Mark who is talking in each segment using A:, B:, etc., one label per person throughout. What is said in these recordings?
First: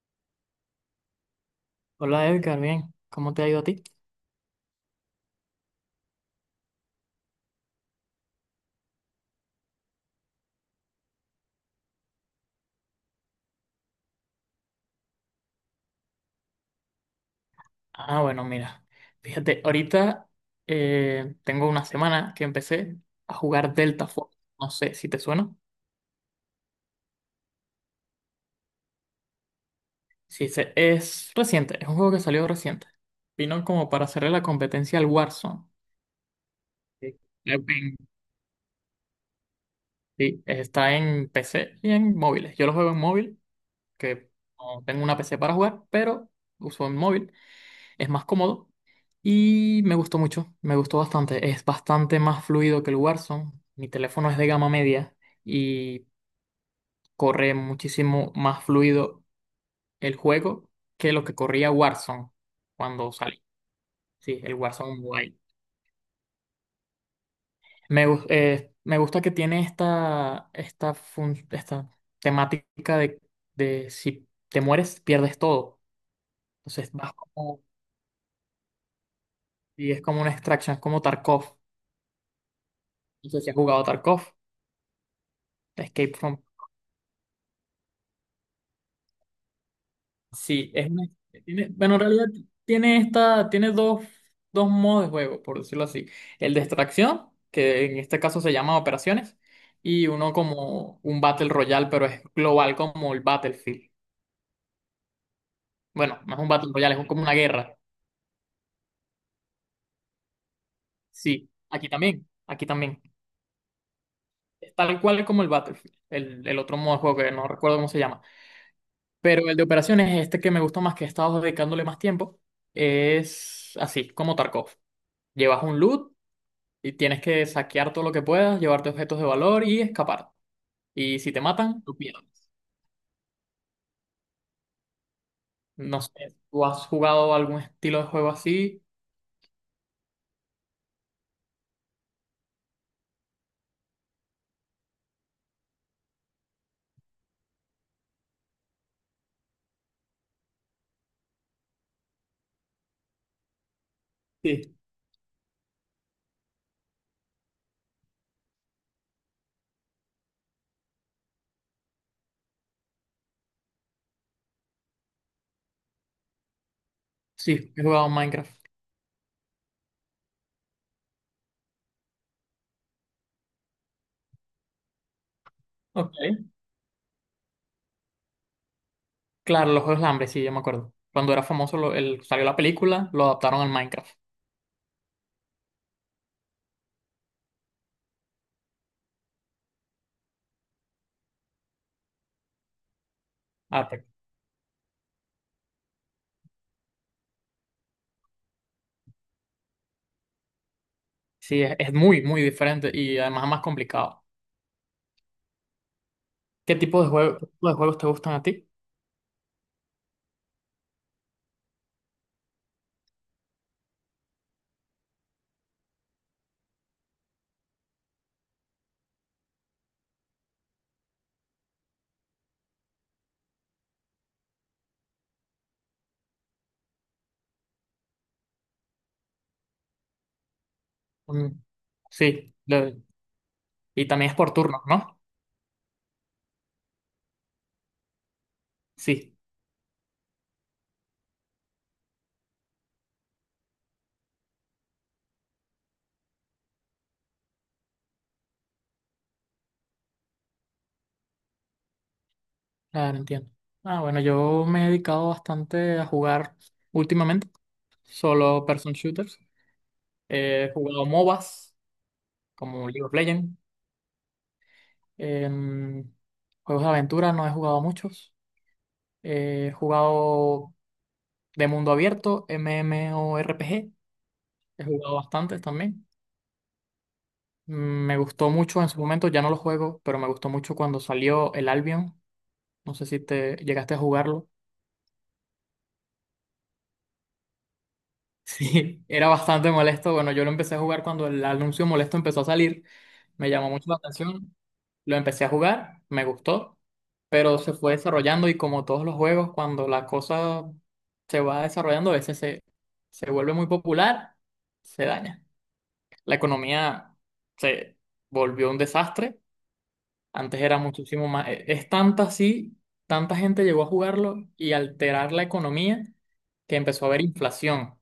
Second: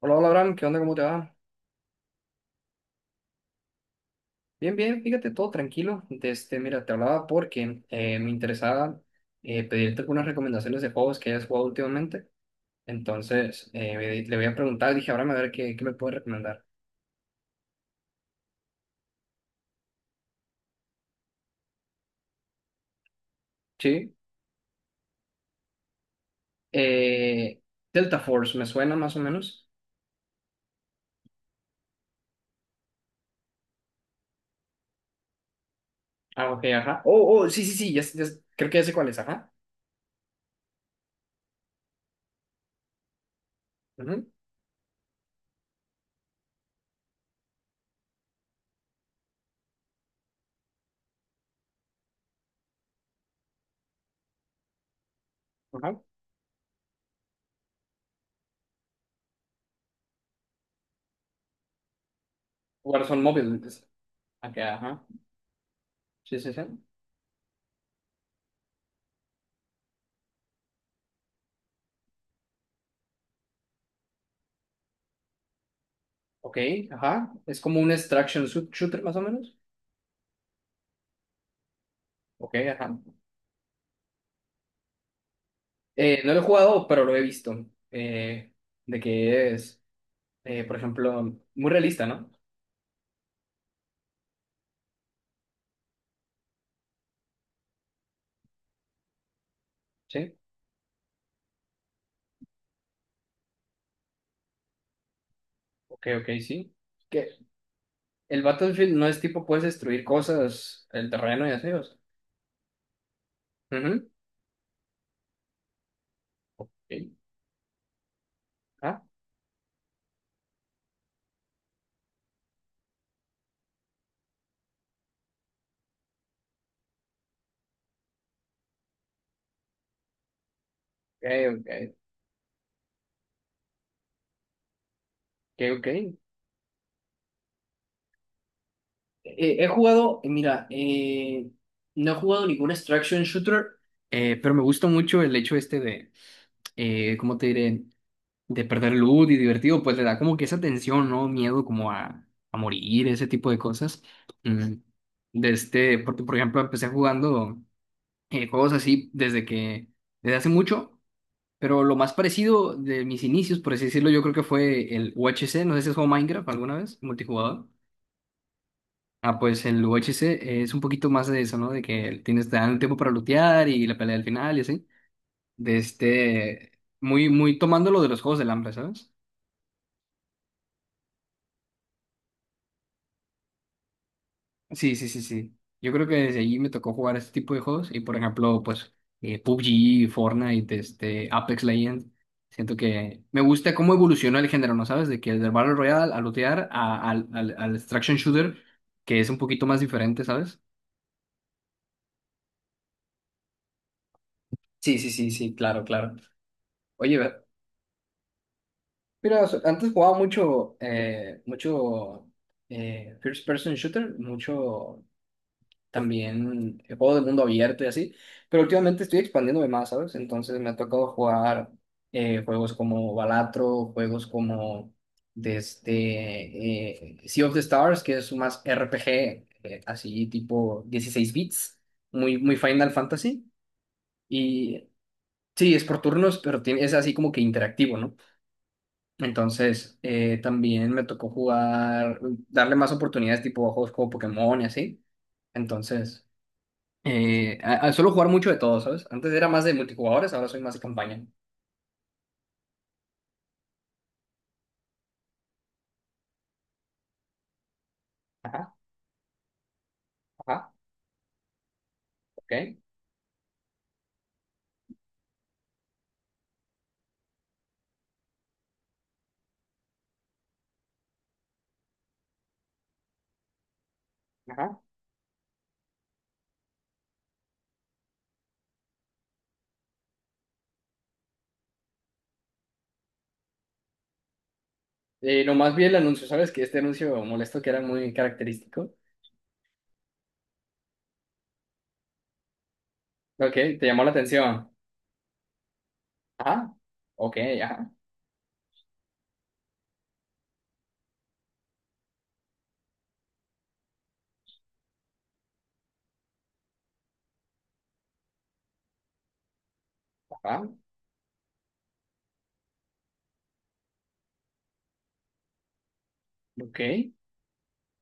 A: Hola, hola, Abraham, ¿qué onda? ¿Cómo te va?
B: Hola Edgar, bien, ¿cómo te ha ido a ti?
A: Bien, bien, fíjate, todo tranquilo. Mira, te hablaba porque me interesaba pedirte algunas recomendaciones de juegos que hayas jugado últimamente. Entonces, le voy a preguntar, dije, Abraham, a ver qué me puede recomendar.
B: Ah, bueno, mira, fíjate, ahorita tengo una semana que empecé a jugar Delta
A: Sí.
B: Force. No sé si te suena.
A: Eh, Delta Force, ¿me suena más o menos?
B: Sí, es reciente, es un juego que salió reciente. Vino como para hacerle la competencia al Warzone.
A: Ah, ok, ajá.
B: Sí.
A: Oh, oh,
B: Eh,
A: sí, sí, sí,
B: en-
A: ya, creo que ya sé cuál es, ajá.
B: sí, está en PC y en móviles. Yo lo juego en móvil,
A: Ujú,
B: que no tengo una PC para jugar, pero uso en móvil. Es más cómodo. Y me gustó mucho, me gustó bastante. Es bastante más fluido que el Warzone. Mi teléfono es de gama media
A: ajá.
B: y corre muchísimo más fluido el juego que lo que corría Warzone cuando
A: Warzone
B: salí.
A: Mobile, entonces.
B: Sí, el
A: Ok,
B: Warzone
A: ajá.
B: Mobile.
A: Sí, sí, sí.
B: Me gusta que tiene esta temática de si te mueres, pierdes todo.
A: Ok,
B: Entonces vas
A: ajá. Es
B: como,
A: como un extraction shooter, más o menos.
B: y es como una extraction, es como Tarkov.
A: Ok, ajá.
B: No sé si has jugado Tarkov, Escape
A: No
B: from.
A: lo he jugado, pero lo he visto. eh, de que es,
B: Sí,
A: por
B: es una-
A: ejemplo,
B: tiene,
A: muy
B: bueno, en
A: realista,
B: realidad
A: ¿no?
B: tiene esta, tiene dos modos de juego, por decirlo así. El de extracción, que en este caso se llama operaciones, y uno
A: Sí.
B: como un Battle Royale, pero es global como el Battlefield.
A: Ok,
B: Bueno,
A: ok,
B: no es un Battle
A: sí.
B: Royale, es como
A: Que
B: una guerra.
A: el Battlefield no es tipo, puedes destruir cosas, el terreno
B: Sí,
A: y así. O
B: aquí
A: sea.
B: también, aquí también.
A: Ujú,
B: Es tal cual como el Battlefield, el otro modo de
A: ok.
B: juego que no recuerdo cómo se llama.
A: Ah,
B: Pero el de operaciones, este que me gusta más, que he estado dedicándole más tiempo, es así, como Tarkov. Llevas un loot. Y tienes que saquear todo lo que puedas, llevarte objetos de valor y escapar. Y
A: ok,
B: si te matan,
A: ok.
B: tú pierdes.
A: Ok, ok.
B: No sé, ¿tú has jugado algún estilo de juego así?
A: He jugado, mira, no he jugado ningún extraction shooter, pero me gusta mucho el hecho este de, ¿cómo te diré? De perder el luz y divertido, pues le da como que esa tensión, ¿no? Miedo como a morir, ese tipo de cosas. Mm,
B: Sí.
A: De este, porque por ejemplo empecé jugando juegos así desde que, desde hace mucho, pero lo más parecido de mis inicios, por así decirlo, yo creo que fue el UHC, no sé si has jugado Minecraft alguna vez, multijugador.
B: Sí, he jugado Minecraft.
A: Ah, pues el UHC es un poquito más de eso, ¿no? De que tienes, te dan el tiempo para lootear y la pelea al final y así. De
B: Ok.
A: este, muy, muy tomando lo de los juegos del hambre, ¿sabes?
B: Claro, los Juegos de Hambre, sí, yo me acuerdo. Cuando era famoso, salió la película, lo adaptaron al Minecraft.
A: Sí, sí, sí, sí. Yo creo que desde allí me tocó jugar este tipo de juegos y por ejemplo, pues PUBG, Fortnite, este, Apex Legends. Siento que me gusta
B: Ah,
A: cómo
B: te-
A: evolucionó el género, ¿no sabes? De que del Battle Royale al lootear al extraction shooter, que es un poquito más diferente, ¿sabes?
B: Sí, es muy, muy diferente y además es más complicado.
A: Sí, sí, sí, sí, claro, claro.
B: ¿Qué tipo de
A: Oye,
B: juego, qué tipo de juegos te gustan a ti?
A: mira, antes jugaba mucho, mucho first person shooter, mucho también juegos de mundo abierto y así, pero últimamente estoy expandiéndome más, ¿sabes? Entonces me ha tocado jugar juegos como Balatro, juegos como desde Sea of the Stars, que es más RPG, así tipo dieciséis
B: Mm,
A: bits, muy,
B: sí,
A: muy Final
B: lo-
A: Fantasy,
B: y también es por turnos,
A: y
B: ¿no?
A: sí, es por turnos, pero es así como que interactivo, ¿no?
B: Sí.
A: Entonces, también me tocó jugar, darle más oportunidades tipo a juegos como Pokémon y así. Entonces, suelo jugar mucho de todo, ¿sabes? Antes era más de multijugadores, ahora soy más de campaña.
B: Claro, entiendo. Ah, bueno, yo me he dedicado bastante a jugar últimamente, solo
A: Ajá,
B: person shooters. He
A: ajá,
B: jugado MOBAs,
A: ok,
B: como League of Legends. Em, juegos de aventura no he jugado muchos. He jugado de mundo abierto, MMORPG.
A: ajá.
B: He jugado bastantes también. Mm, Me gustó mucho en su momento, ya no lo juego, pero me gustó mucho cuando salió el Albion. No sé si te llegaste a jugarlo.
A: Nomás vi el anuncio, ¿sabes? Que este anuncio molesto que era muy característico.
B: Sí, era bastante molesto. Bueno, yo lo empecé a jugar cuando el anuncio molesto empezó a salir. Me
A: Ok,
B: llamó
A: te
B: mucho la
A: llamó la
B: atención.
A: atención.
B: Lo empecé a jugar, me
A: Ajá,
B: gustó,
A: ok,
B: pero se
A: ajá,
B: fue desarrollando y como todos los juegos, cuando la cosa se va desarrollando, a veces se, se vuelve muy popular, se daña. La economía se volvió un desastre. Antes
A: ajá,
B: era muchísimo más... Es tanta así, tanta gente llegó a jugarlo y alterar la economía que
A: ok.
B: empezó a haber inflación.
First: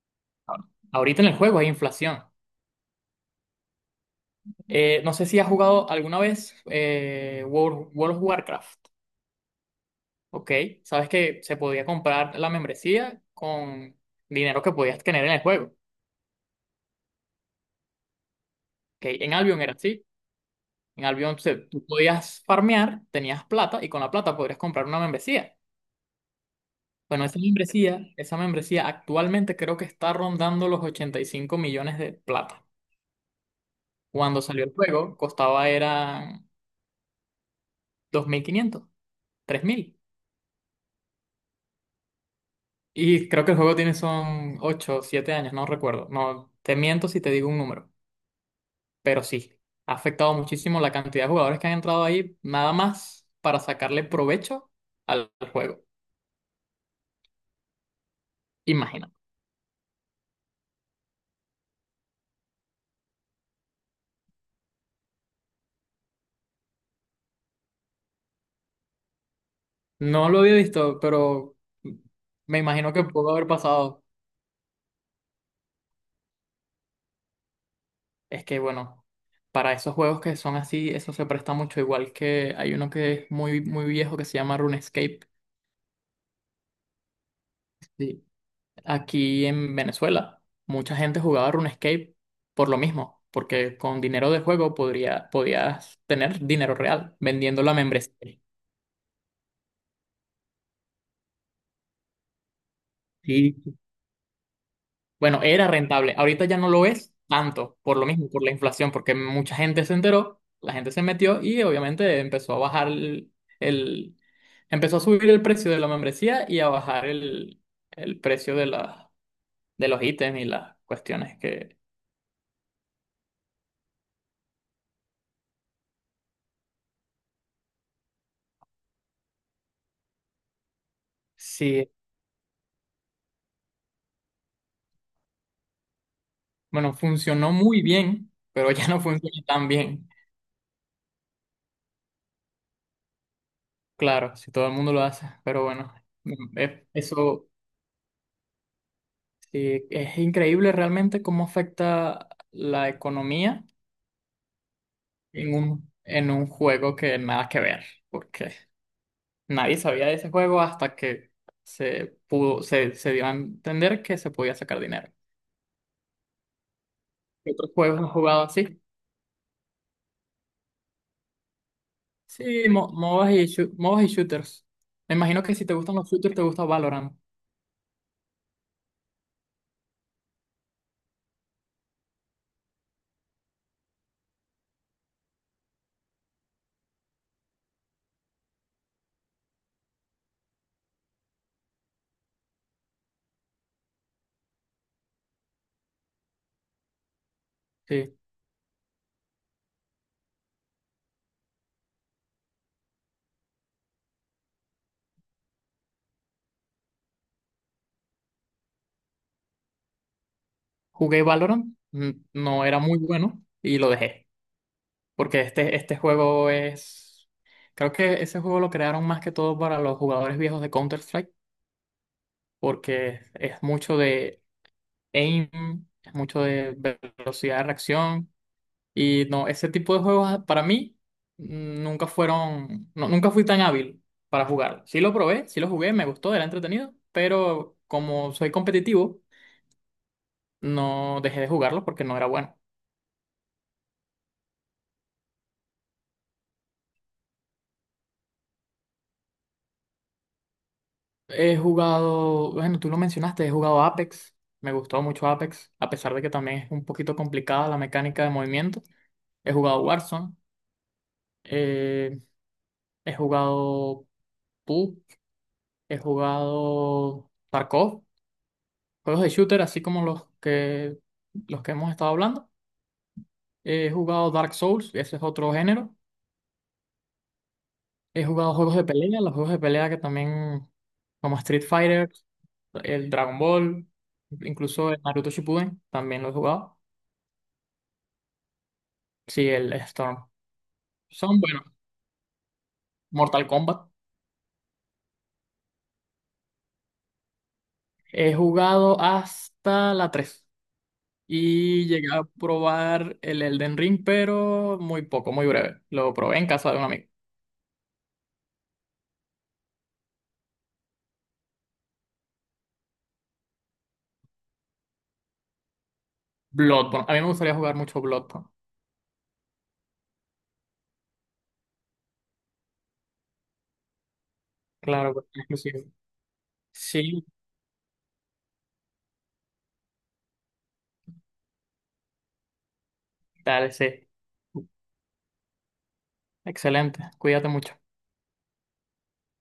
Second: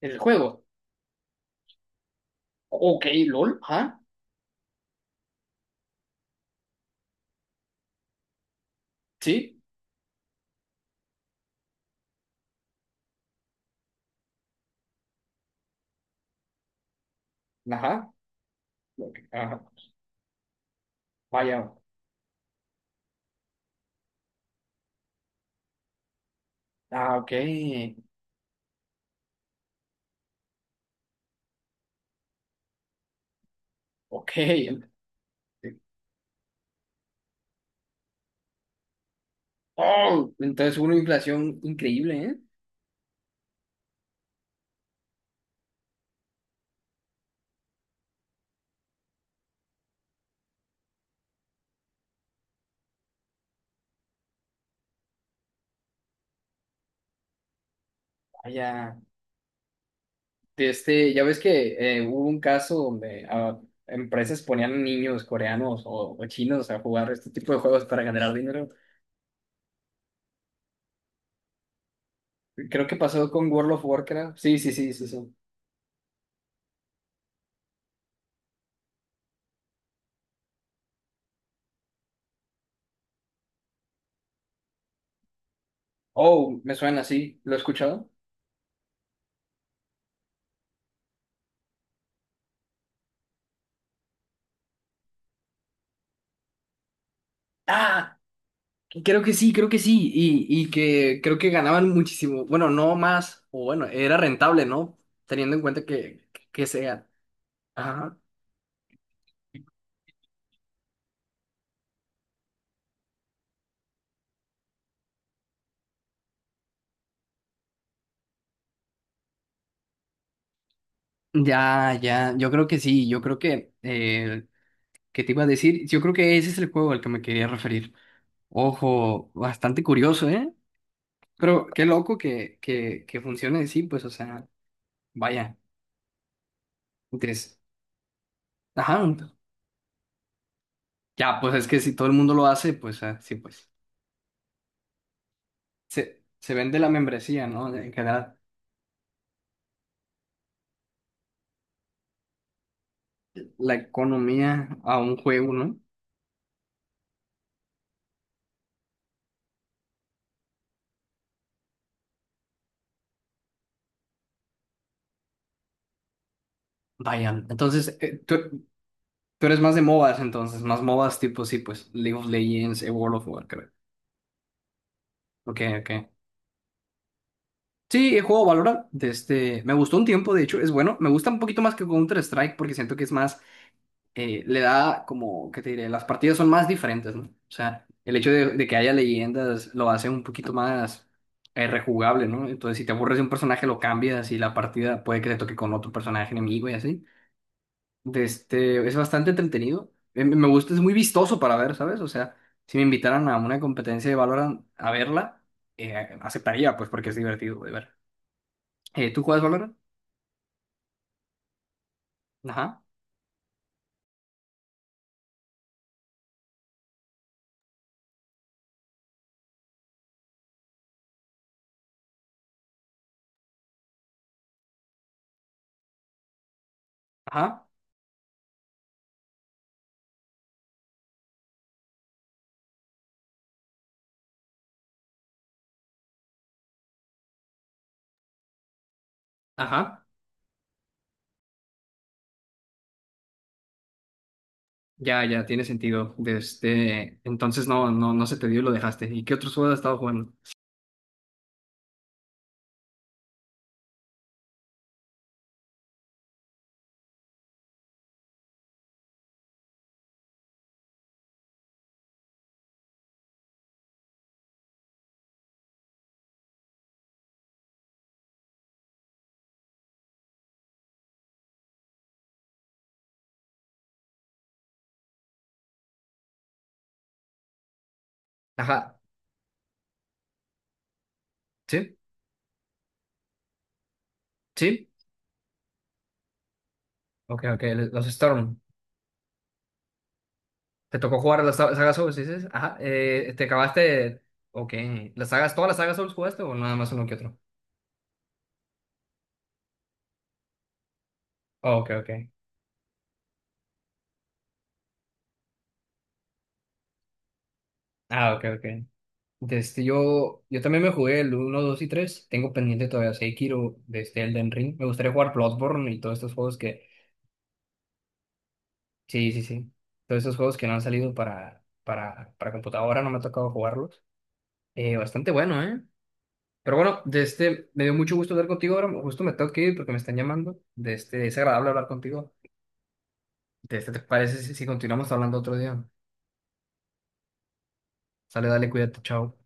A: El juego.
B: Ahorita en el juego hay inflación.
A: Ok, LOL, ajá,
B: No sé si has jugado alguna vez World of Warcraft,
A: sí,
B: ¿ok? Sabes que se podía comprar la membresía con dinero que podías tener en el juego, ¿ok?
A: ajá, ok,
B: En
A: ajá,
B: Albion era así.
A: vaya.
B: Tú podías farmear, tenías plata y con la plata podrías comprar una membresía.
A: Ah,
B: Bueno,
A: ok,
B: esa membresía actualmente creo que está rondando los 85 millones de plata.
A: ok.
B: Cuando salió el juego, costaba eran 2.500, 3.000.
A: Oh, entonces hubo una inflación increíble, ¿eh?
B: Y creo que el juego tiene son 8 o 7 años, no recuerdo. No, te miento si te digo un número, pero sí, ha afectado muchísimo la cantidad de jugadores que han entrado ahí, nada más para sacarle provecho al juego.
A: Vaya.
B: Imagina.
A: De este, ya ves que hubo un caso donde ah, empresas ponían niños coreanos o chinos a jugar este tipo de juegos para ganar dinero.
B: No lo había visto, pero me
A: Creo
B: imagino
A: que
B: que
A: pasó
B: pudo haber
A: con World of
B: pasado.
A: Warcraft. Sí, sí, sí, sí, sí.
B: Es que, bueno, para esos juegos que son así, eso se presta mucho, igual que hay uno que es muy, muy viejo que se llama RuneScape.
A: Oh, me suena, sí. ¿Lo he escuchado?
B: Aquí en Venezuela, mucha gente jugaba RuneScape por lo mismo, porque con dinero de juego podías tener dinero real vendiendo la
A: Ah,
B: membresía.
A: creo que sí, creo que sí. Y que creo que ganaban muchísimo. Bueno, no más, o
B: Sí,
A: bueno, era rentable, ¿no?
B: bueno,
A: Teniendo en
B: era
A: cuenta
B: rentable.
A: que,
B: Ahorita ya
A: que
B: no lo
A: sea.
B: es tanto, por lo
A: Ajá.
B: mismo, por la inflación, porque mucha gente se enteró, la gente se metió y obviamente empezó a bajar el- empezó a subir el precio de la membresía y a bajar el precio de de los ítems y las cuestiones que
A: Ya, ya, yo creo que sí, yo creo que, ¿qué te iba a decir? Yo creo que ese es el juego al que me quería referir. Ojo, bastante curioso, ¿eh? Pero qué
B: sí.
A: loco que funcione así, pues, o sea, vaya,
B: Bueno, funcionó
A: entonces,
B: muy bien, pero ya no
A: ajá,
B: funciona tan bien.
A: ya, pues es que si todo el mundo lo hace, pues ah, sí, pues,
B: Claro, si todo el mundo lo hace, pero bueno,
A: se vende la membresía,
B: eso
A: ¿no? En general,
B: sí, es increíble realmente cómo afecta la economía
A: la economía a un juego,
B: en
A: ¿no?
B: en un juego que nada que ver, porque nadie sabía de ese juego hasta que se dio a entender que se podía sacar dinero.
A: Vaya,
B: ¿Qué otros
A: entonces,
B: juegos has jugado
A: tú,
B: así?
A: tú eres más de MOBAs, entonces, más MOBAs tipo, sí, pues, League of Legends,
B: Sí,
A: World
B: mo- MOBAs
A: of
B: y, shoo-
A: Warcraft,
B: MOBAs y shooters. Me imagino que
A: ok,
B: si te gustan los
A: ok.
B: shooters, te gusta Valorant.
A: Sí, he jugado Valorant, de este, me gustó un tiempo, de hecho, es bueno, me gusta un poquito más que Counter-Strike porque siento que es más le da como, ¿qué te diré? Las partidas son más diferentes, ¿no? O sea, el hecho de que haya leyendas lo hace un poquito más rejugable, ¿no? Entonces, si te aburres de un personaje, lo cambias y la partida puede que te toque con otro personaje enemigo y así.
B: Sí.
A: De este, es bastante entretenido. Me gusta, es muy vistoso para ver, ¿sabes? O sea, si me invitaran a una competencia de Valorant a verla, eh, aceptaría, pues, porque es divertido de ver. ¿Tú juegas Valorant?
B: Jugué Valorant, no era
A: Ajá,
B: muy bueno y lo dejé, porque este juego es, creo que ese juego lo crearon más que todo para los jugadores viejos de Counter-Strike, porque es mucho de aim, es mucho de velocidad de
A: ajá,
B: reacción y no, ese tipo de juegos para mí nunca fueron, no, nunca fui tan hábil para jugar. Sí lo probé, sí lo jugué, me gustó, era entretenido, pero como soy competitivo,
A: ajá.
B: no dejé de jugarlo porque no era bueno.
A: Ya, ya, tiene sentido. Desde entonces no, no, no se te dio y lo dejaste. ¿Y qué otros juegos has estado jugando?
B: He jugado, bueno, tú lo mencionaste, he jugado Apex. Me gustó mucho Apex, a pesar de que también es un poquito complicada la mecánica de movimiento. He jugado Warzone, eh, he jugado PUBG, he jugado Tarkov, juegos de shooter, así como los que hemos estado hablando. He jugado Dark Souls, ese es otro género. He jugado juegos de
A: Ajá,
B: pelea, los juegos de pelea que también, como Street
A: sí,
B: Fighter, el Dragon Ball,
A: sí,
B: incluso el Naruto Shippuden, también lo he jugado.
A: ok, ok, los Storm.
B: Sí, el Storm.
A: ¿Te tocó jugar
B: Son,
A: las
B: bueno,
A: sagas Souls? Dices, ajá, ¿te
B: Mortal Kombat.
A: acabaste? Ok, ¿las sagas, todas las sagas Souls jugaste o nada más uno que otro?
B: He jugado hasta la 3
A: Oh, ok,
B: y
A: ok.
B: llegué a probar el Elden Ring, pero muy poco, muy breve. Lo probé en casa de un amigo.
A: Ah, ok, ok. Yo también me jugué el uno, 2 y 3. Tengo pendiente todavía Sekiro, desde Elden Ring. Me gustaría jugar Bloodborne y todos estos juegos que
B: Bloodborne. A mí me gustaría jugar mucho Bloodborne.
A: sí, sí, sí. Todos esos juegos que no han salido para, para, computadora, no me ha tocado jugarlos.
B: Claro, pues,
A: Bastante bueno, ¿eh?
B: exclusivo.
A: Pero bueno, de
B: Sí,
A: este, me dio mucho gusto hablar contigo ahora. Justo me tengo que ir porque me están llamando. De este, es agradable hablar contigo. De
B: dale,
A: este, ¿te
B: sí.
A: parece si continuamos hablando otro día?
B: Excelente. Cuídate mucho.
A: Sale, dale, cuídate, chao.